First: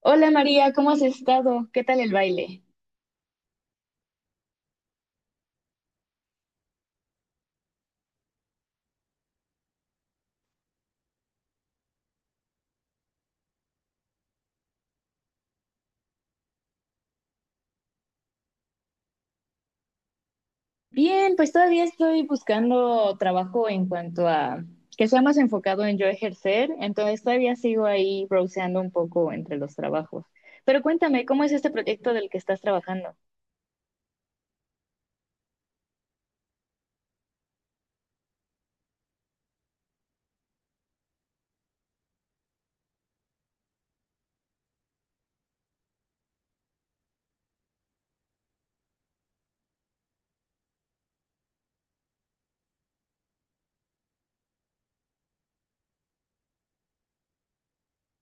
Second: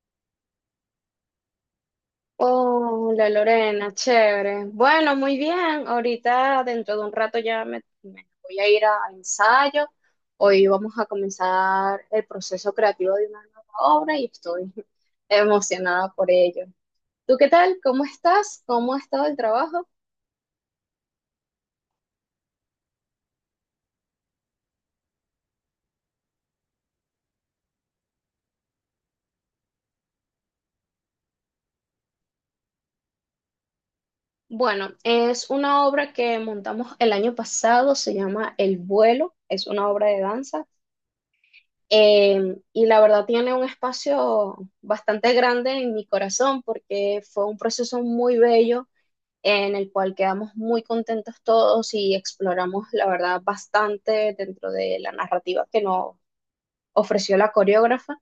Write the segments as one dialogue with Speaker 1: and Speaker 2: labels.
Speaker 1: Hola María, ¿cómo has estado? ¿Qué tal el baile?
Speaker 2: Oh, la Lorena, chévere. Bueno, muy bien. Ahorita, dentro de un rato ya me voy a ir a al ensayo. Hoy vamos a comenzar el proceso creativo de una nueva obra y estoy emocionada por ello. ¿Tú qué tal? ¿Cómo estás? ¿Cómo ha estado el trabajo?
Speaker 1: Bien, pues todavía estoy buscando trabajo en cuanto a que sea más enfocado en yo ejercer, entonces todavía sigo ahí browseando un poco entre los trabajos. Pero cuéntame, ¿cómo es este proyecto del que estás trabajando?
Speaker 2: Bueno, es una obra que montamos el año pasado, se llama El vuelo, es una obra de danza. Y la verdad tiene un espacio bastante grande en mi corazón porque fue un proceso muy bello en el cual quedamos muy contentos todos y exploramos la verdad bastante dentro de la narrativa que nos ofreció la coreógrafa.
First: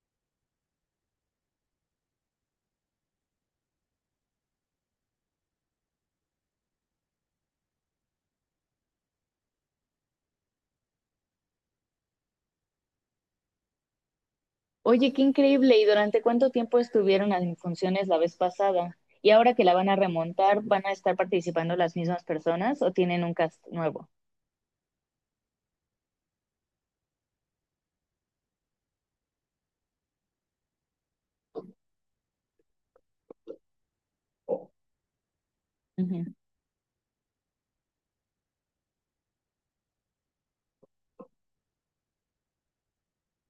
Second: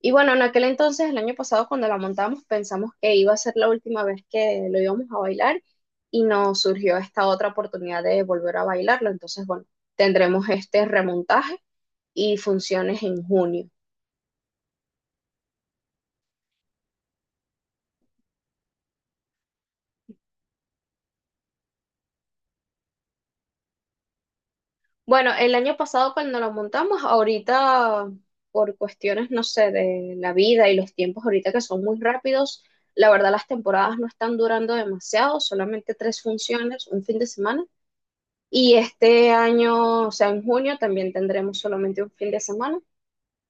Speaker 2: Y bueno, en aquel entonces, el año pasado cuando la montamos, pensamos que iba a ser la última vez que lo íbamos a bailar y nos surgió esta otra oportunidad de volver a bailarlo. Entonces, bueno, tendremos este remontaje y funciones en junio.
Speaker 1: Oye, qué increíble, ¿y durante cuánto tiempo estuvieron en funciones la vez pasada? ¿Y ahora que la van a remontar, van a estar participando las mismas personas o tienen un cast nuevo?
Speaker 2: Bueno, el año pasado cuando lo montamos, ahorita por cuestiones, no sé, de la vida y los tiempos ahorita que son muy rápidos, la verdad las temporadas no están durando demasiado, solamente tres funciones, un fin de semana. Y este año, o sea, en junio también tendremos solamente un fin de semana.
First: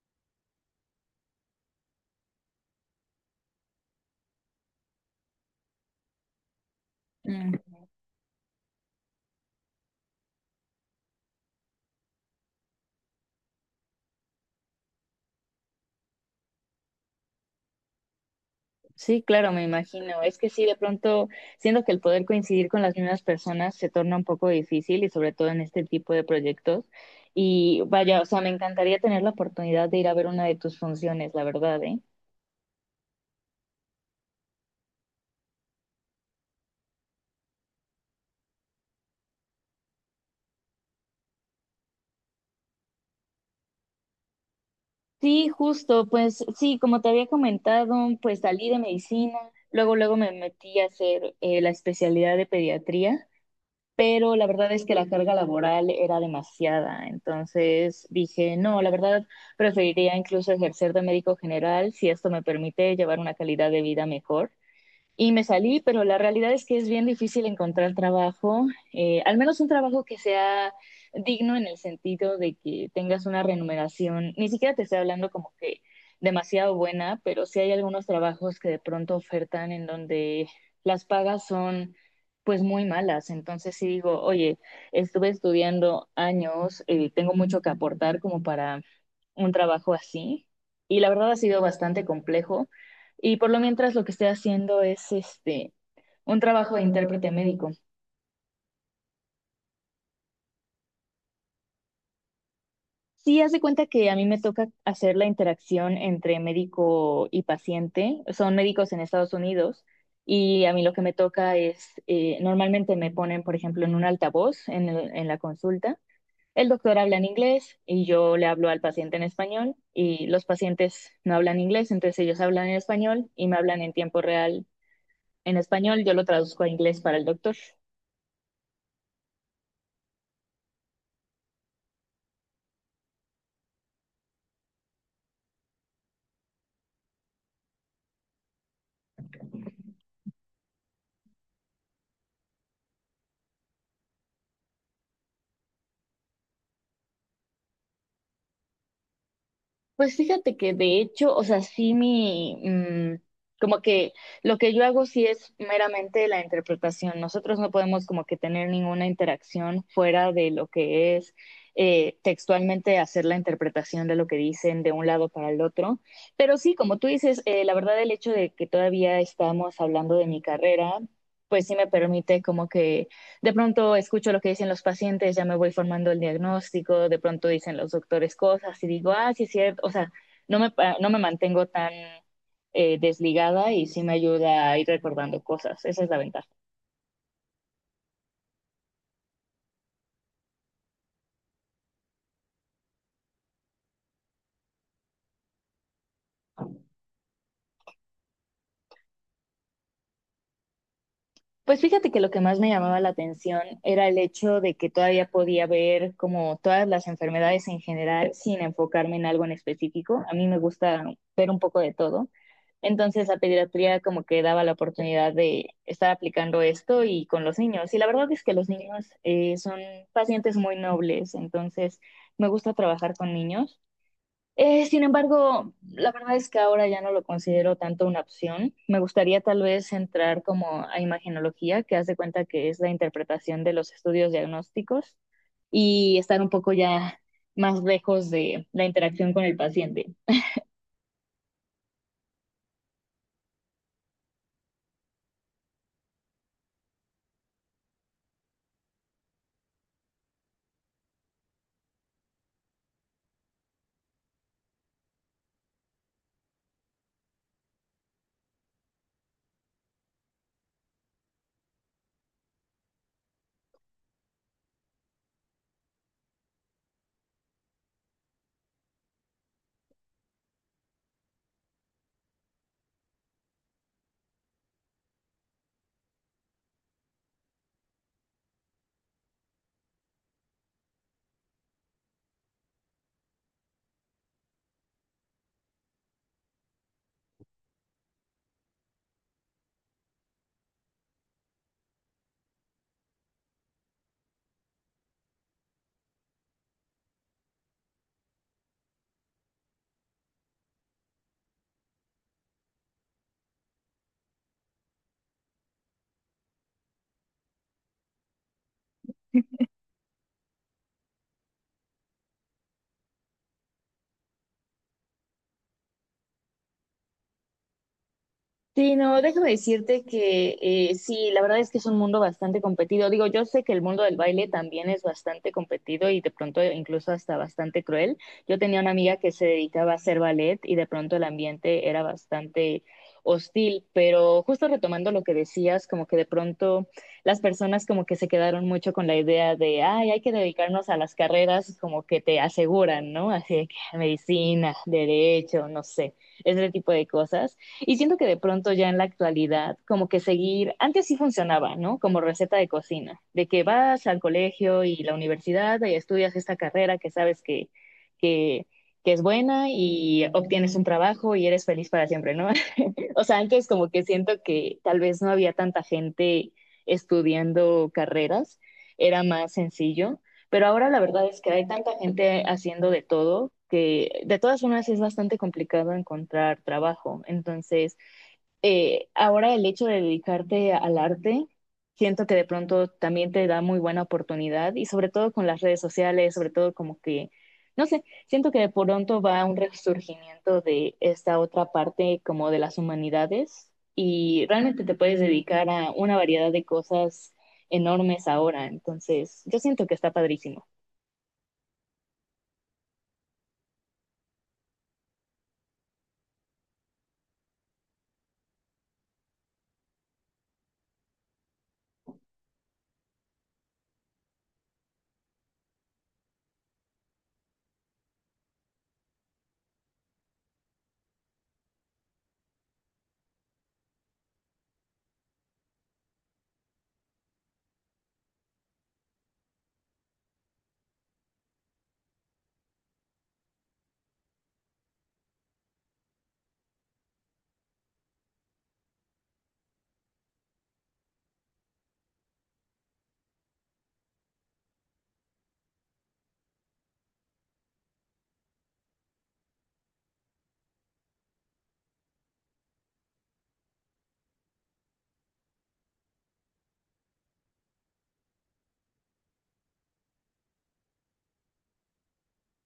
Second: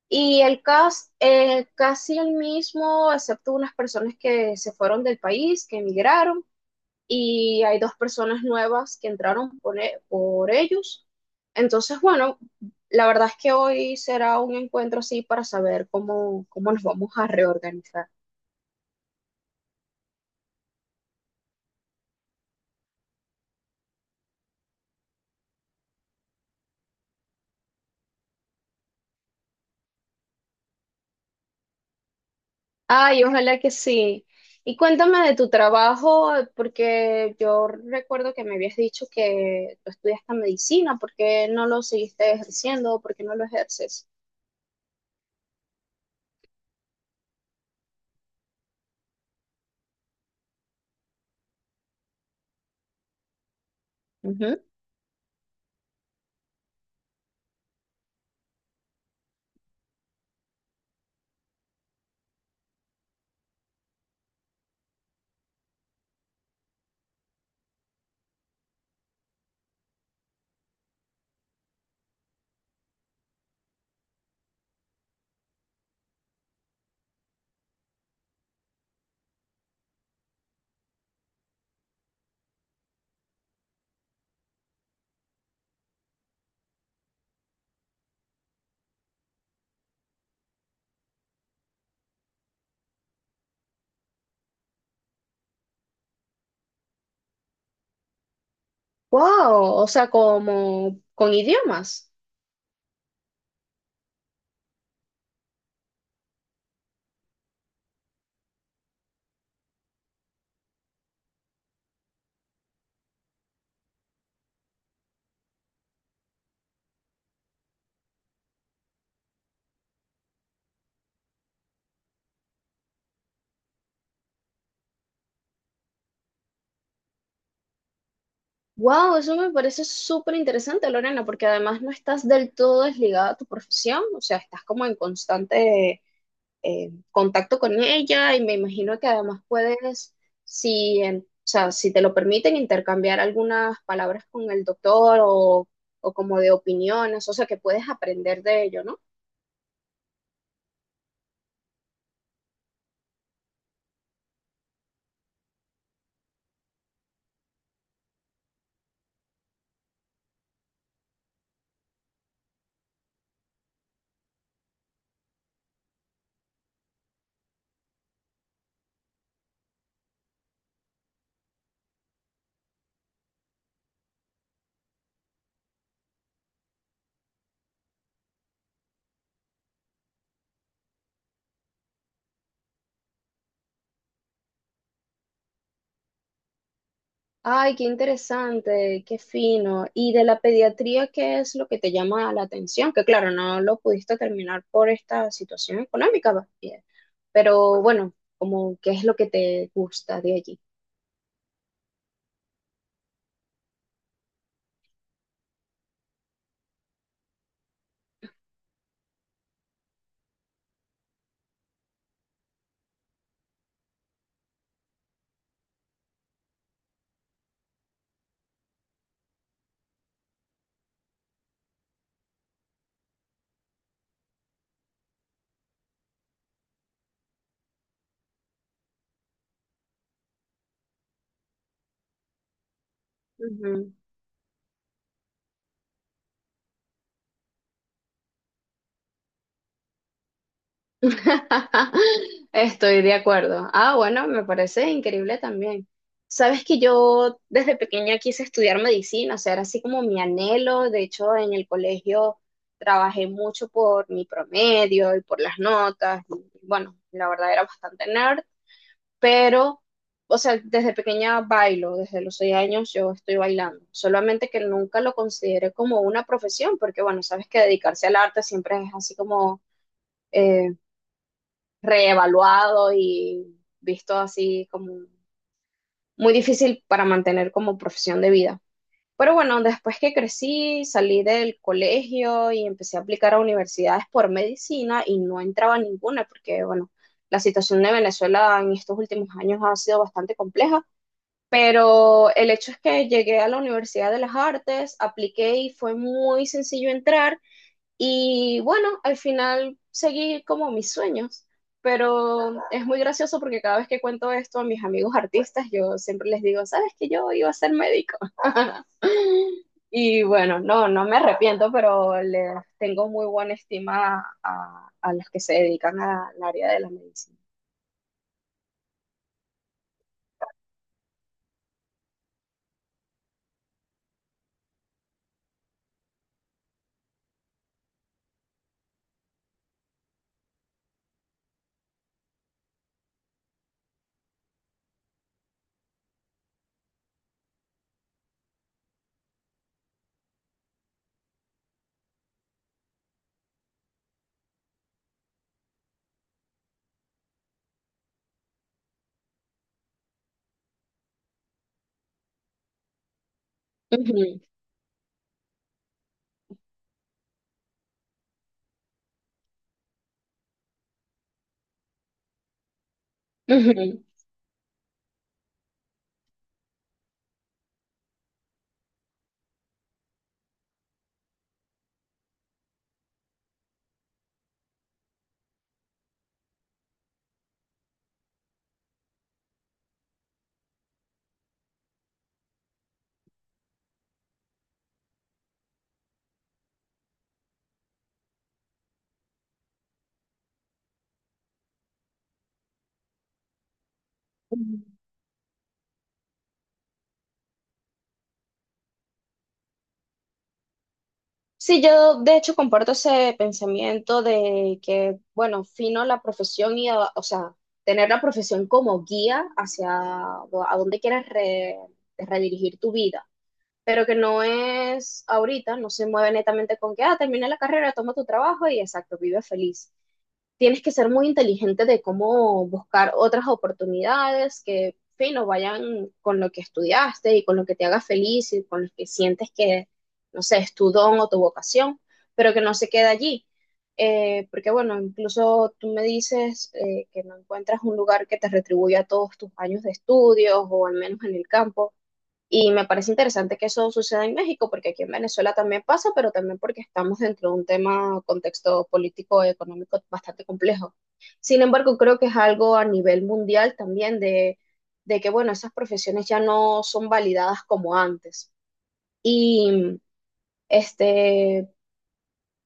Speaker 2: Y el cast, casi el mismo, excepto unas personas que se fueron del país, que emigraron
Speaker 1: Ujú.
Speaker 2: y hay dos personas nuevas que entraron por ellos. Entonces, bueno, la verdad es que hoy será un encuentro así para saber cómo, cómo nos vamos a reorganizar.
Speaker 1: Sí, claro, me imagino. Es que sí, de pronto, siento que el poder coincidir con las mismas personas se torna un poco difícil y sobre todo en este tipo de proyectos. Y vaya, o sea, me encantaría tener la oportunidad de ir a ver una de tus funciones, la verdad, ¿eh?
Speaker 2: Ay, ojalá que sí. Y cuéntame de tu trabajo, porque yo recuerdo que me habías dicho que tú estudiaste medicina, ¿por qué no lo seguiste ejerciendo? ¿Por qué no lo ejerces?
Speaker 1: Sí, justo, pues sí, como te había comentado, pues salí de medicina, luego luego me metí a hacer la especialidad de pediatría, pero la
Speaker 2: Ujú.
Speaker 1: verdad es que la carga laboral era demasiada. Entonces dije, no, la verdad preferiría incluso ejercer de médico general si esto me permite llevar una calidad de vida mejor, y me salí, pero la realidad es que es bien difícil encontrar trabajo, al menos un trabajo que sea digno en el sentido de que tengas una remuneración, ni siquiera te estoy hablando como que demasiado buena, pero sí hay algunos trabajos que de pronto ofertan en donde las pagas son pues muy malas. Entonces sí digo, oye, estuve estudiando años, tengo mucho que aportar como para un trabajo así. Y la verdad ha sido bastante complejo. Y por lo mientras lo que estoy haciendo es este un trabajo de intérprete médico.
Speaker 2: Wow, o sea, como con idiomas.
Speaker 1: Sí, haz de cuenta que a mí me toca hacer la interacción entre médico y paciente. Son médicos en Estados Unidos, y a mí lo que me toca es, normalmente me ponen, por ejemplo, en un altavoz en, en la consulta. El doctor habla en inglés y yo le hablo al paciente en español, y los pacientes no hablan inglés, entonces ellos hablan en español y me hablan en tiempo real en español. Yo lo traduzco a inglés para el doctor.
Speaker 2: Wow, eso me parece súper interesante, Lorena, porque además no estás del todo desligada a tu profesión, o sea, estás como en constante contacto con ella y me imagino que además puedes, si, o sea, si te lo permiten, intercambiar algunas palabras con el doctor o como de opiniones, o sea, que puedes aprender de ello, ¿no?
Speaker 1: Pues fíjate que de hecho, o sea, sí como que lo que yo hago sí es meramente la interpretación. Nosotros no podemos como que tener ninguna interacción fuera de lo que es textualmente hacer la interpretación de lo que dicen de un lado para el otro. Pero sí, como tú dices, la verdad el hecho de que todavía estamos hablando de mi carrera, pues sí me permite como que de pronto escucho lo que dicen los pacientes, ya me voy formando el diagnóstico, de pronto dicen los doctores cosas y digo, ah, sí es cierto, o sea, no me, no me mantengo tan desligada, y sí me ayuda a ir recordando cosas, esa es la ventaja.
Speaker 2: Ay, qué interesante, qué fino. ¿Y de la pediatría qué es lo que te llama la atención? Que claro, no lo pudiste terminar por esta situación económica, va, pero bueno, como qué es lo que te gusta de allí.
Speaker 1: Pues fíjate que lo que más me llamaba la atención era el hecho de que todavía podía ver como todas las enfermedades en general sin enfocarme en algo en específico. A mí me gusta ver un poco de todo. Entonces la pediatría como que daba la oportunidad de estar aplicando esto y con los niños. Y la verdad es que los niños son pacientes muy nobles, entonces me gusta trabajar con niños. Sin embargo, la verdad es que ahora ya no lo considero tanto una opción. Me gustaría tal vez entrar como a imagenología, que hace cuenta que es la interpretación de los
Speaker 2: Ujú.
Speaker 1: estudios diagnósticos, y estar un poco ya más lejos de la interacción con el paciente.
Speaker 2: Estoy de acuerdo. Ah, bueno, me parece increíble también. Sabes que yo desde pequeña quise estudiar medicina, o sea, era así como mi anhelo. De hecho, en el colegio trabajé mucho por mi promedio y por las notas. Y, bueno, la verdad era bastante nerd. Pero, o sea, desde pequeña bailo, desde los 6 años yo estoy bailando, solamente que nunca lo consideré como una profesión, porque bueno, sabes que dedicarse al arte siempre es así como eh, reevaluado y visto así como muy difícil para mantener como profesión de vida. Pero bueno, después que crecí, salí del colegio y empecé a aplicar a universidades por medicina y no entraba a ninguna porque, bueno, la situación de Venezuela en estos últimos años ha sido bastante compleja pero el hecho es que llegué a la Universidad de las Artes, apliqué y fue muy sencillo entrar y bueno, al final seguí como mis sueños. Pero es muy gracioso porque cada vez que cuento esto a mis amigos artistas, yo siempre les digo, ¿sabes que yo iba a ser médico? Y bueno, no, no me arrepiento, pero les tengo muy buena estima a los que se dedican al área de la medicina.
Speaker 1: Sí, no, déjame decirte que sí, la verdad es que es un mundo bastante competido. Digo, yo sé que el mundo del baile también es bastante competido y de pronto incluso hasta bastante cruel. Yo tenía una amiga que se dedicaba a hacer ballet y de pronto el ambiente era bastante hostil, pero justo retomando lo que decías, como que de pronto las personas como que se quedaron mucho con la idea de, ay, hay que dedicarnos a las carreras como que te aseguran, ¿no? Así de que medicina, derecho, no sé, ese tipo de cosas. Y siento que de pronto ya en la actualidad, como que seguir, antes sí funcionaba, ¿no? Como receta de cocina, de que vas al
Speaker 2: Ujú,
Speaker 1: colegio y la universidad y estudias esta carrera que sabes que, que, que es buena y obtienes un trabajo y eres feliz para siempre, ¿no? O sea, antes como que siento que tal vez no había tanta gente estudiando carreras, era más sencillo, pero ahora la verdad es que hay tanta gente haciendo de todo que de todas formas es bastante complicado encontrar trabajo. Entonces, ahora el hecho de dedicarte al arte, siento que de pronto también te da muy buena oportunidad y sobre todo con las redes sociales, sobre todo como que, no sé, siento que de pronto va un resurgimiento de esta otra parte como de las humanidades, y
Speaker 2: ujú.
Speaker 1: realmente te puedes dedicar a una variedad de cosas enormes ahora, entonces yo siento que está padrísimo.
Speaker 2: Sí, yo de hecho comparto ese pensamiento de que, bueno, fino la profesión y, o sea, tener la profesión como guía hacia a dónde quieres redirigir tu vida, pero que no es ahorita, no se mueve netamente con que, ah, termina la carrera, toma tu trabajo y exacto, vive feliz tienes que ser muy inteligente de cómo buscar otras oportunidades que, fino, vayan con lo que estudiaste y con lo que te haga feliz y con lo que sientes que, no sé, es tu don o tu vocación, pero que no se quede allí. Porque bueno, incluso tú me dices que no encuentras un lugar que te retribuya todos tus años de estudios o al menos en el campo y me parece interesante que eso suceda en México, porque aquí en Venezuela también pasa, pero también porque estamos dentro de un tema, contexto político y económico bastante complejo. Sin embargo, creo que es algo a nivel mundial también de que, bueno, esas profesiones ya no son validadas como antes. Y, este,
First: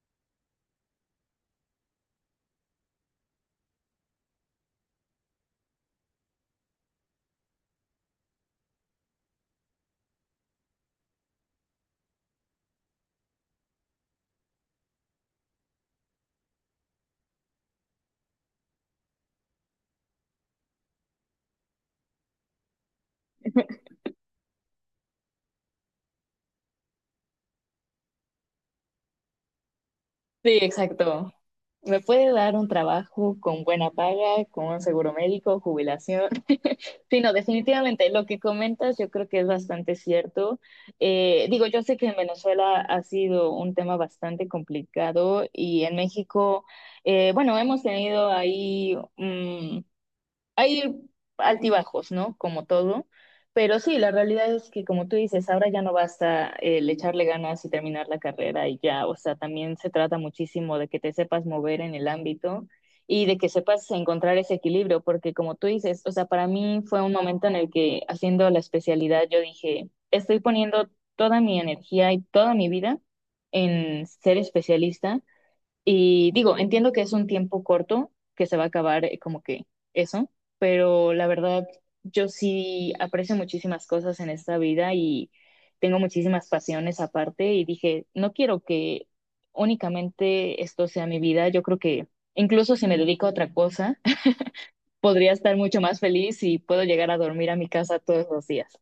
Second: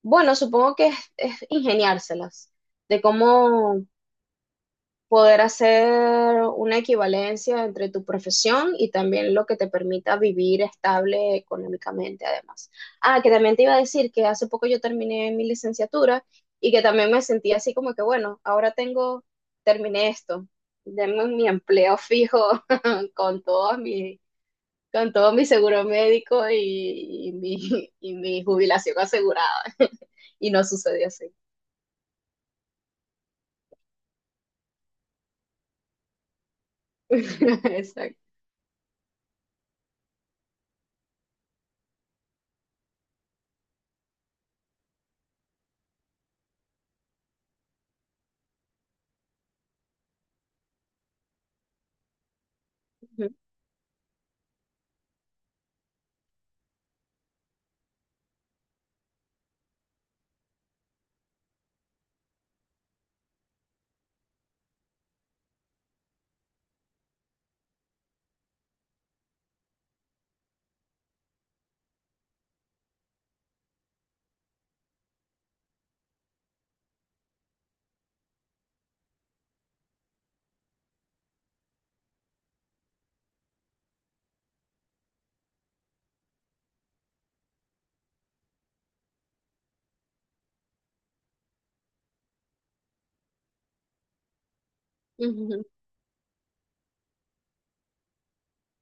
Speaker 2: bueno, supongo que es ingeniárselas de cómo poder hacer una equivalencia entre tu profesión y también lo que te permita vivir estable económicamente, además. Ah, que también te iba a decir que hace poco yo terminé mi licenciatura y que también me sentí así como que, bueno, ahora tengo, terminé esto, denme mi empleo fijo con todo mi, con todo mi seguro médico y mi, y mi jubilación asegurada. Y
Speaker 1: Sí,
Speaker 2: no sucedió así.
Speaker 1: exacto. Me puede dar un trabajo con buena paga, con un seguro médico, jubilación. Sí, no, definitivamente lo que comentas yo creo que es bastante cierto. Digo, yo sé que en Venezuela ha sido un tema bastante complicado, y en México, bueno, hemos tenido ahí hay altibajos, ¿no? Como todo.
Speaker 2: Exacto.
Speaker 1: Pero sí, la realidad es que, como tú dices, ahora ya no basta el echarle ganas y terminar la carrera y ya, o sea, también se trata muchísimo de que te sepas mover en el ámbito y de que sepas encontrar ese equilibrio, porque como tú dices, o sea, para mí fue un momento en el que haciendo la especialidad yo dije, estoy poniendo toda mi energía y toda mi vida en ser especialista, y digo, entiendo que es un tiempo corto, que se va a acabar como que eso, pero la verdad, yo sí aprecio muchísimas cosas en esta vida y tengo muchísimas pasiones aparte, y dije, no quiero que únicamente esto sea mi vida, yo creo que incluso si me dedico a otra cosa, podría estar mucho más feliz y puedo llegar a dormir a mi casa todos los días.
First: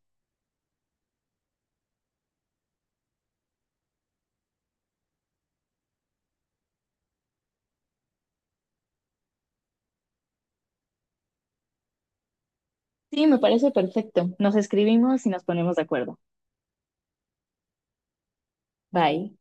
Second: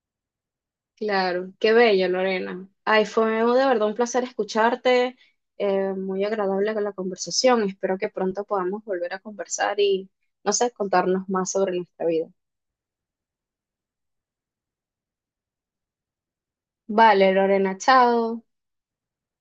Speaker 2: Claro, qué bello, Lorena. Ay, fue de verdad un placer escucharte, muy agradable con la conversación. Espero que pronto podamos volver a conversar y, no sé, contarnos más sobre nuestra vida.
Speaker 1: Sí, me parece perfecto. Nos escribimos y nos ponemos de acuerdo.
Speaker 2: Vale, Lorena, chao.
Speaker 1: Bye.